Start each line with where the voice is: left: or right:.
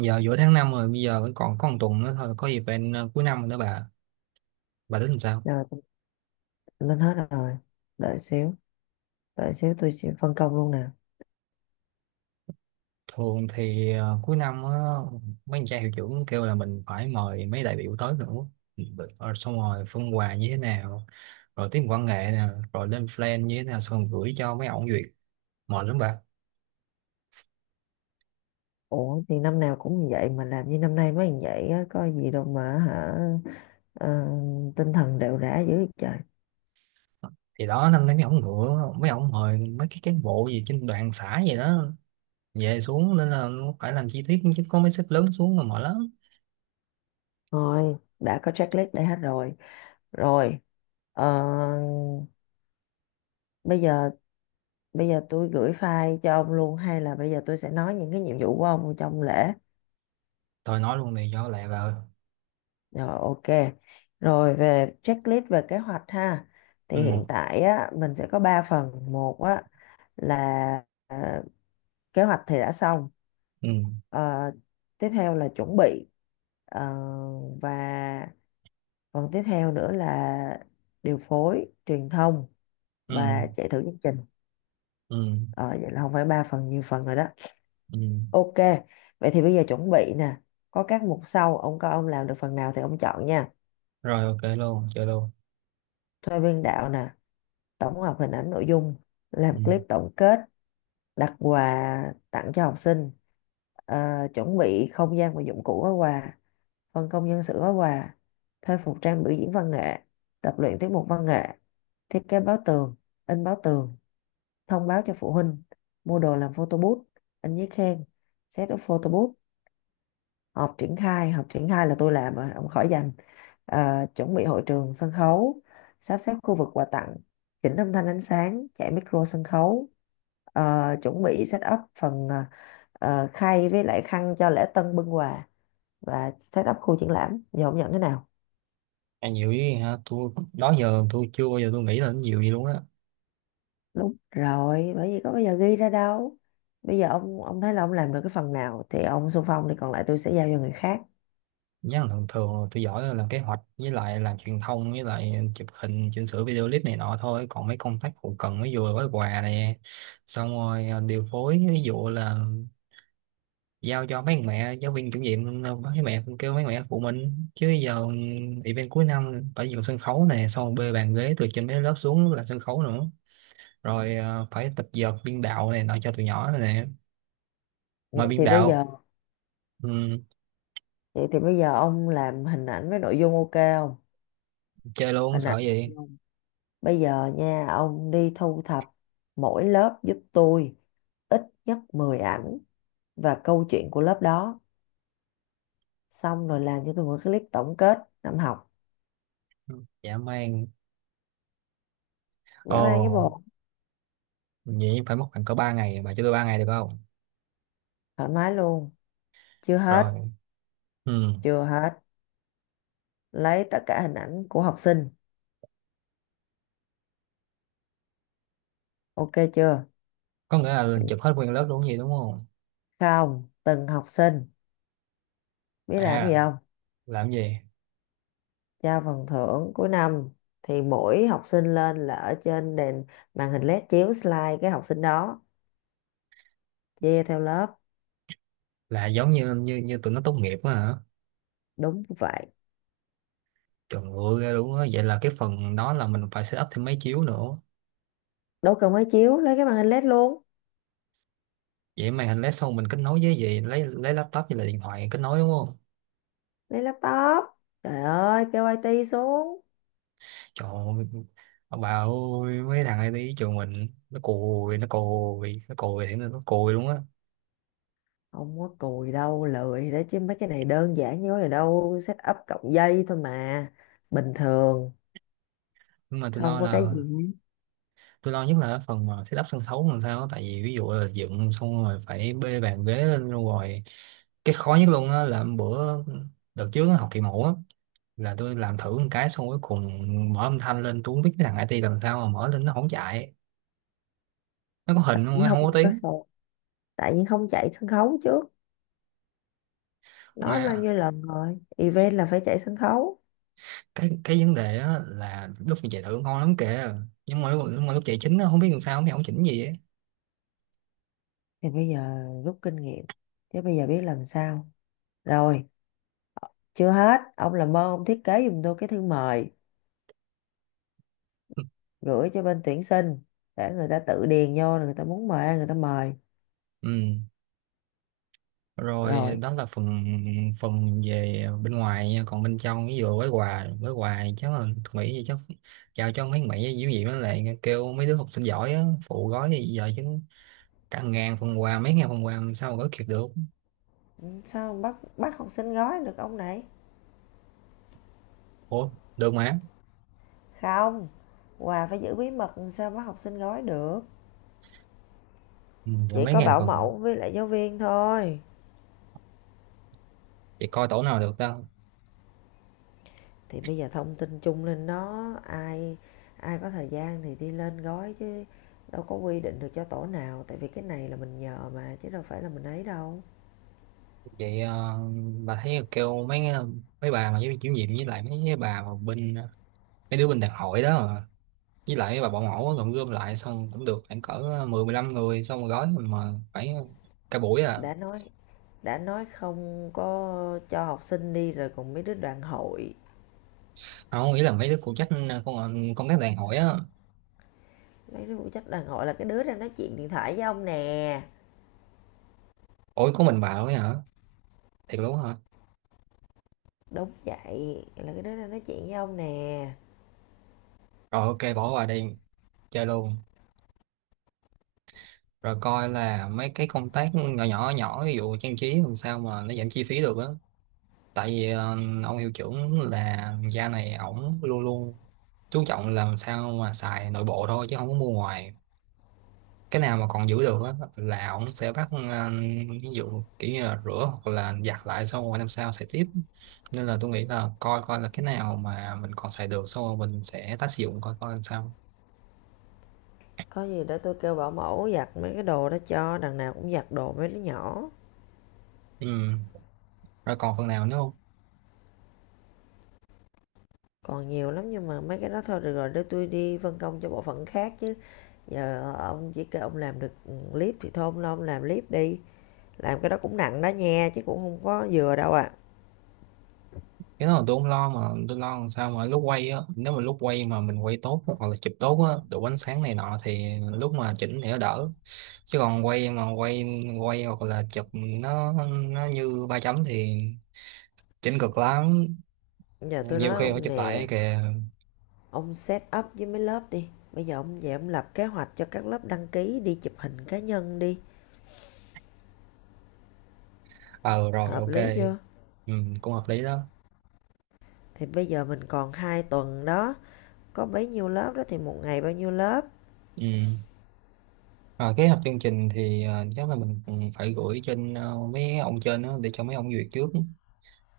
right: Giờ giữa tháng 5 rồi, bây giờ vẫn còn có một tuần nữa thôi là có dịp bạn, cuối năm nữa. Bà tính làm sao?
left: Rồi, con lên hết rồi. Đợi xíu. Đợi xíu tôi sẽ phân công luôn nè.
right: Thường thì cuối năm á, mấy anh trai hiệu trưởng kêu là mình phải mời mấy đại biểu tới nữa, rồi xong rồi phân quà như thế nào, rồi tiết mục văn nghệ nè, rồi lên plan như thế nào, xong rồi gửi cho mấy ông duyệt. Mệt lắm bà.
left: Ủa thì năm nào cũng như vậy mà làm như năm nay mới như vậy á, có gì đâu mà hả. ờ, Tinh thần đều rã dữ vậy trời.
right: Thì đó, năm nay mấy ông ngựa, mấy ông mời mấy cái cán bộ gì trên đoàn xã gì đó về xuống, nên là nó phải làm chi tiết, chứ có mấy sếp lớn xuống là mệt lắm.
left: Thôi, đã có checklist đây hết rồi. Rồi, ờ, bây giờ bây giờ tôi gửi file cho ông luôn hay là bây giờ tôi sẽ nói những cái nhiệm vụ của ông trong lễ.
right: Thôi nói luôn này do lẹ bà ơi.
left: Rồi ok. Rồi về checklist về kế hoạch ha. Thì hiện
right: Ừ.
left: tại á, mình sẽ có 3 phần. Một á, là kế hoạch thì đã xong.
right: Ừ.
left: Ờ, tiếp theo là chuẩn bị. Ờ, và phần tiếp theo nữa là điều phối truyền thông
right: Ừ.
left: và chạy thử chương trình.
right: Ừ,
left: Ờ, vậy là không phải ba phần, nhiều phần rồi đó.
right: ừ.
left: Ok, vậy thì bây giờ chuẩn bị nè, có các mục sau, ông coi ông làm được phần nào thì ông chọn nha.
right: Rồi, ok luôn, chơi luôn.
left: Thuê biên đạo nè, tổng hợp hình ảnh nội dung, làm
right: Ừ.
left: clip tổng kết, đặt quà tặng cho học sinh, ờ, chuẩn bị không gian và dụng cụ gói quà, phân công nhân sự gói quà, thuê phục trang biểu diễn văn nghệ, tập luyện tiết mục văn nghệ, thiết kế báo tường, in báo tường, thông báo cho phụ huynh, mua đồ làm photo booth, in giấy khen, set up photo booth, họp triển khai là tôi làm rồi, ông khỏi dành. Ờ, chuẩn bị hội trường sân khấu, sắp xếp khu vực quà tặng, chỉnh âm thanh ánh sáng, chạy micro sân khấu, chuẩn bị set up phần khay với lại khăn cho lễ tân bưng quà và set up khu triển lãm. Giờ ông nhận thế nào?
right: Ăn nhiều ý ha, tôi đó giờ tôi chưa bao giờ tôi nghĩ đến nhiều vậy luôn á.
left: Đúng rồi, bởi vì có bây giờ ghi ra đâu. Bây giờ ông thấy là ông làm được cái phần nào thì ông xung phong, thì còn lại tôi sẽ giao cho người khác.
right: Nhớ là thường thường tôi giỏi là làm kế hoạch, với lại làm truyền thông, với lại chụp hình chỉnh sửa video clip này nọ thôi, còn mấy công tác hậu cần ví dụ là gói quà này, xong rồi à, điều phối ví dụ là giao cho mấy mẹ giáo viên chủ nhiệm à, mấy mẹ kêu mấy mẹ phụ mình chứ giờ. Ừ, event cuối năm phải dựng sân khấu này, xong bê bàn ghế từ trên mấy lớp xuống làm sân khấu nữa, rồi phải tập dượt biên đạo này nọ cho tụi nhỏ này nè, mà biên
left: thì bây
right: đạo.
left: giờ
right: Ừ,
left: thì bây giờ ông làm hình ảnh với nội dung ok không?
right: chơi luôn
left: Hình ảnh
right: sợ
left: nội
right: gì.
left: dung. Bây giờ nha, ông đi thu thập mỗi lớp giúp tôi ít nhất 10 ảnh và câu chuyện của lớp đó, xong rồi làm cho tôi một clip tổng kết năm học.
right: Ừ, dạ mang.
left: Dã man với
right: Ồ,
left: bồ.
right: vậy phải mất khoảng cỡ 3 ngày, bà cho tôi 3 ngày được không?
left: Thoải mái luôn. Chưa hết.
right: Rồi. Ừ.
left: Chưa hết, lấy tất cả hình ảnh của học sinh, ok chưa?
right: Có nghĩa là chụp hết nguyên lớp luôn gì đúng không?
left: Không, từng học sinh. Biết làm gì
right: À,
left: không?
right: làm gì?
left: Trao phần thưởng cuối năm thì mỗi học sinh lên là ở trên đèn, màn hình LED chiếu slide cái học sinh đó, chia theo lớp.
right: Là giống như như như tụi nó tốt nghiệp á hả?
left: Đúng vậy.
right: Trời ơi, ghê luôn á, vậy là cái phần đó là mình phải set up thêm máy chiếu nữa.
left: Đâu cần máy chiếu, lấy cái màn hình LED luôn.
right: Vậy màn hình LED xong mình kết nối với gì, lấy laptop như là điện thoại kết nối đúng không?
left: Lấy laptop. Trời ơi, kêu IT xuống.
right: Trời ơi, ông bà ơi, mấy thằng này đi trường mình, nó cùi, nó cùi, nó cùi thì nó cùi luôn á.
left: Không có cùi đâu, lười đó chứ, mấy cái này đơn giản, như vậy đâu, set up cộng dây thôi mà. Bình thường.
right: Nhưng mà tôi
left: Không
right: lo
left: có cái
right: là,
left: gì.
right: tôi lo nhất là cái phần mà setup sân khấu làm sao á. Tại vì ví dụ là dựng xong rồi phải bê bàn ghế lên luôn rồi. Cái khó nhất luôn á là hôm bữa, đợt trước á, học kỳ mẫu á, là tôi làm thử một cái, xong cuối cùng mở âm thanh lên tôi không biết cái thằng IT làm sao mà mở lên nó không chạy. Nó có hình không,
left: Cũng
right: nó không có
left: không có
right: tiếng.
left: số, tại nhiên không chạy sân khấu trước. Nói bao
right: Mà
left: nhiêu lần rồi, event là phải chạy sân khấu.
right: cái vấn đề á là lúc mà chạy thử ngon lắm kìa, nhưng mà lúc chạy chính á không biết làm sao mày không chỉnh gì á.
left: Thì bây giờ rút kinh nghiệm, chứ bây giờ biết làm sao. Rồi, chưa hết, ông làm ơn ông thiết kế giùm tôi cái thư mời, gửi cho bên tuyển sinh để người ta tự điền vô, người ta muốn mời ai người ta mời.
right: Ừ. Rồi
left: Rồi.
right: đó là phần phần về bên ngoài nha, còn bên trong ví dụ gói quà, gói quà chắc là, tôi nghĩ gì chắc chào cho mấy mẹ dữ gì đó, lại kêu mấy đứa học sinh giỏi á phụ gói thì giờ chứ, cả ngàn phần quà, mấy ngàn phần quà làm sao mà gói kịp được.
left: Ừ, sao ông bắt bắt học sinh gói được ông này.
right: Ủa được mà.
left: Không, quà phải giữ bí mật, làm sao bắt học sinh gói được.
right: Ừ, giờ
left: Chỉ
right: mấy
left: có
right: ngàn
left: bảo
right: phần
left: mẫu với lại giáo viên thôi.
right: thì coi tổ nào được ta.
left: Thì bây giờ thông tin chung lên đó, ai ai có thời gian thì đi lên gói chứ, đâu có quy định được cho tổ nào, tại vì cái này là mình nhờ mà, chứ đâu phải là mình ấy đâu.
right: Vậy bà thấy kêu mấy mấy bà mà với chủ nhiệm, với lại mấy cái bà mà bên, mấy đứa bên đàn hội đó mà, với lại bà bảo mẫu á, gom gom lại xong cũng được khoảng cỡ 10-15 người, xong rồi gói mà phải cả buổi à.
left: Đã nói, đã nói không có cho học sinh đi rồi, còn mấy đứa đoàn hội.
right: Mà không nghĩ là mấy đứa phụ trách công, công tác đàn hội á.
left: Mấy đứa phụ trách đoàn hội là cái đứa ra nói chuyện điện thoại với ông nè.
right: Ủa có mình bà thôi hả? Thiệt luôn hả?
left: Đúng vậy, là cái đứa ra nói chuyện với ông nè.
right: Rồi ok, bỏ qua đi, chơi luôn. Rồi coi là mấy cái công tác nhỏ nhỏ nhỏ, ví dụ trang trí làm sao mà nó giảm chi phí được á. Tại vì ông hiệu trưởng là gia này, ổng luôn luôn chú trọng làm sao mà xài nội bộ thôi chứ không có mua ngoài. Cái nào mà còn giữ được á là ổng sẽ bắt, ví dụ kiểu như là rửa hoặc là giặt lại, xong rồi năm sau xài tiếp. Nên là tôi nghĩ là coi coi là cái nào mà mình còn xài được, xong rồi mình sẽ tái sử dụng, coi coi làm sao.
left: Có gì để tôi kêu bảo mẫu giặt mấy cái đồ đó cho, đằng nào cũng giặt đồ mấy đứa nhỏ.
right: Ừ. Rồi còn phần nào nữa không?
left: Còn nhiều lắm nhưng mà mấy cái đó thôi được rồi, để tôi đi phân công cho bộ phận khác chứ. Giờ ông chỉ kêu ông làm được, ừ, clip thì thôi ông lo ông làm clip đi, làm cái đó cũng nặng đó nha chứ cũng không có vừa đâu ạ.
right: Cái đó là tôi không lo, mà tôi lo làm sao mà lúc quay á, nếu mà lúc quay mà mình quay tốt hoặc là chụp tốt á, đủ ánh sáng này nọ, thì lúc mà chỉnh thì nó đỡ, chứ còn quay mà quay quay hoặc là chụp, nó nó như ba chấm thì chỉnh cực lắm.
left: À, giờ tôi
right: Nhiều
left: nói
right: khi phải
left: ông
right: chụp lại
left: nè,
right: kìa.
left: ông set up với mấy lớp đi, bây giờ ông về ông lập kế hoạch cho các lớp đăng ký đi chụp hình cá nhân đi,
right: Ờ Rồi
left: hợp
right: ok.
left: lý chưa?
right: Ừ, cũng hợp lý đó.
left: Thì bây giờ mình còn 2 tuần đó, có bấy nhiêu lớp đó thì một ngày bao nhiêu lớp.
right: Ừ. Rồi kế hoạch chương trình thì chắc là mình cũng phải gửi trên, mấy ông trên đó để cho mấy ông duyệt trước,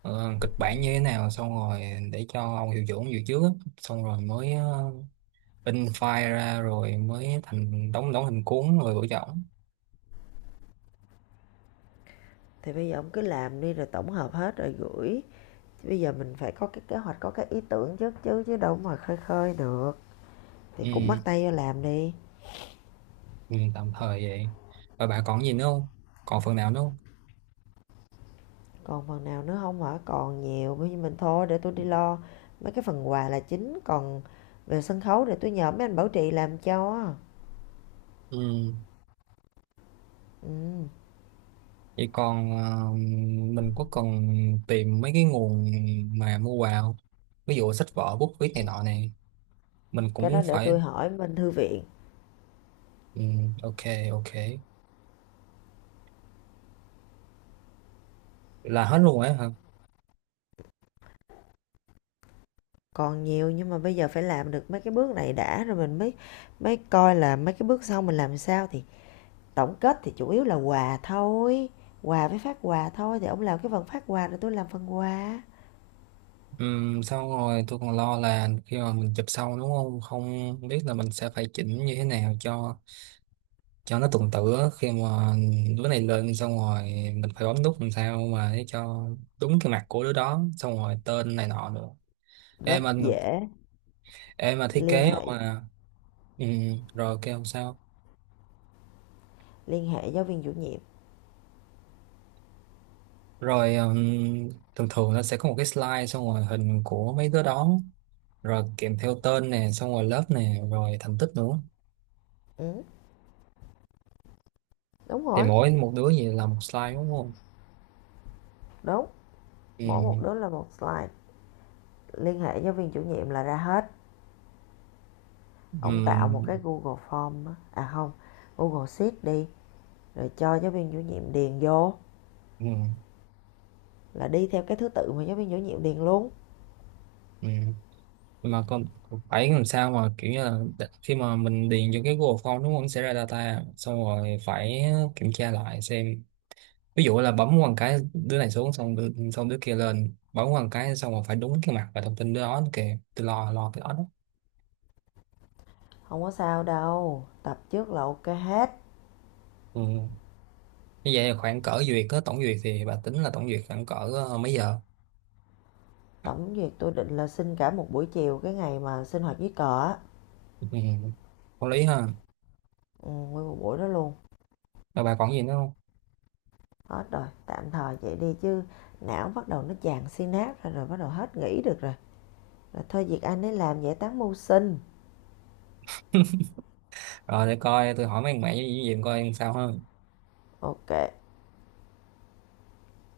right: kịch bản như thế nào, xong rồi để cho ông Hiệu Trưởng dự trước á. Xong rồi mới in file ra, rồi mới thành đóng đóng hình cuốn, rồi gửi cho ổng.
left: Thì bây giờ ông cứ làm đi rồi tổng hợp hết rồi gửi. Bây giờ mình phải có cái kế hoạch, có cái ý tưởng trước chứ, chứ đâu mà khơi khơi được. Thì cũng
right: Ừ.
left: bắt tay vô làm đi.
right: Ừ, tạm thời vậy. Và bà còn gì nữa không? Còn phần nào nữa không?
left: Còn phần nào nữa không hả? Còn nhiều, bây giờ mình thôi để tôi đi lo mấy cái phần quà là chính, còn về sân khấu để tôi nhờ mấy anh bảo trì làm cho.
right: Ừ.
left: Ừ.
right: Vậy còn mình có cần tìm mấy cái nguồn mà mua quà không? Ví dụ sách vở bút viết này nọ này, mình
left: Cái
right: cũng
left: đó để
right: phải.
left: tôi hỏi bên thư viện.
right: Ừ, ok. Ok, là hết luôn ấy hả?
left: Còn nhiều nhưng mà bây giờ phải làm được mấy cái bước này đã, rồi mình mới mới coi là mấy cái bước sau mình làm sao. Thì tổng kết thì chủ yếu là quà thôi, quà với phát quà thôi, thì ông làm cái phần phát quà rồi tôi làm phần quà.
right: Xong rồi tôi còn lo là khi mà mình chụp sau đúng không, không biết là mình sẽ phải chỉnh như thế nào cho nó tuần tự á. Khi mà đứa này lên xong rồi, mình phải bấm nút làm sao mà để cho đúng cái mặt của đứa đó, xong rồi tên này nọ nữa. Em
left: Rất
right: anh
left: dễ.
right: Em mà thiết
left: Liên
right: kế
left: hệ.
right: mà. ừm, Rồi kêu không sao.
left: Liên hệ giáo viên chủ nhiệm.
right: Rồi thường thường nó sẽ có một cái slide, xong rồi hình của mấy đứa đó, rồi kèm theo tên nè, xong rồi lớp nè, rồi thành tích nữa.
left: Ừ, đúng
right: Thì
left: rồi.
right: mỗi một đứa gì là một slide đúng không?
left: Đúng. Mỗi
right: Ừ.
left: một đứa là một slide. Liên hệ giáo viên chủ nhiệm là ra hết.
right: Ừ,
left: Ông tạo một cái Google Form á. À không, Google Sheet đi, rồi cho giáo viên chủ nhiệm điền vô,
right: ừ,
left: là đi theo cái thứ tự mà giáo viên chủ nhiệm điền luôn.
right: ừ. Mà con phải làm sao mà kiểu như là, khi mà mình điền vô cái Google Form đúng không, nó sẽ ra data, xong rồi phải kiểm tra lại xem, ví dụ là bấm một cái đứa này xuống, xong đứa kia lên, bấm một cái xong rồi phải đúng cái mặt và thông tin đứa đó kìa, tôi lo lo cái đó đó.
left: Không có sao đâu, tập trước là ok hết.
right: Ừ. Như vậy là khoảng cỡ duyệt á, tổng duyệt thì bà tính là tổng duyệt khoảng cỡ mấy giờ?
left: Tổng duyệt tôi định là xin cả một buổi chiều cái ngày mà sinh hoạt dưới cờ á.
right: Ừ. Có lý ha.
left: Ừ, nguyên một buổi đó luôn.
right: Rồi bà còn gì nữa không?
left: Hết rồi, tạm thời vậy đi chứ, não bắt đầu nó chàng synapse rồi, rồi bắt đầu hết nghĩ được rồi. Rồi thôi, việc anh ấy làm, giải tán mưu sinh.
right: Rồi để coi tôi hỏi mấy thằng mẹ với gì coi làm sao ha.
left: Ok.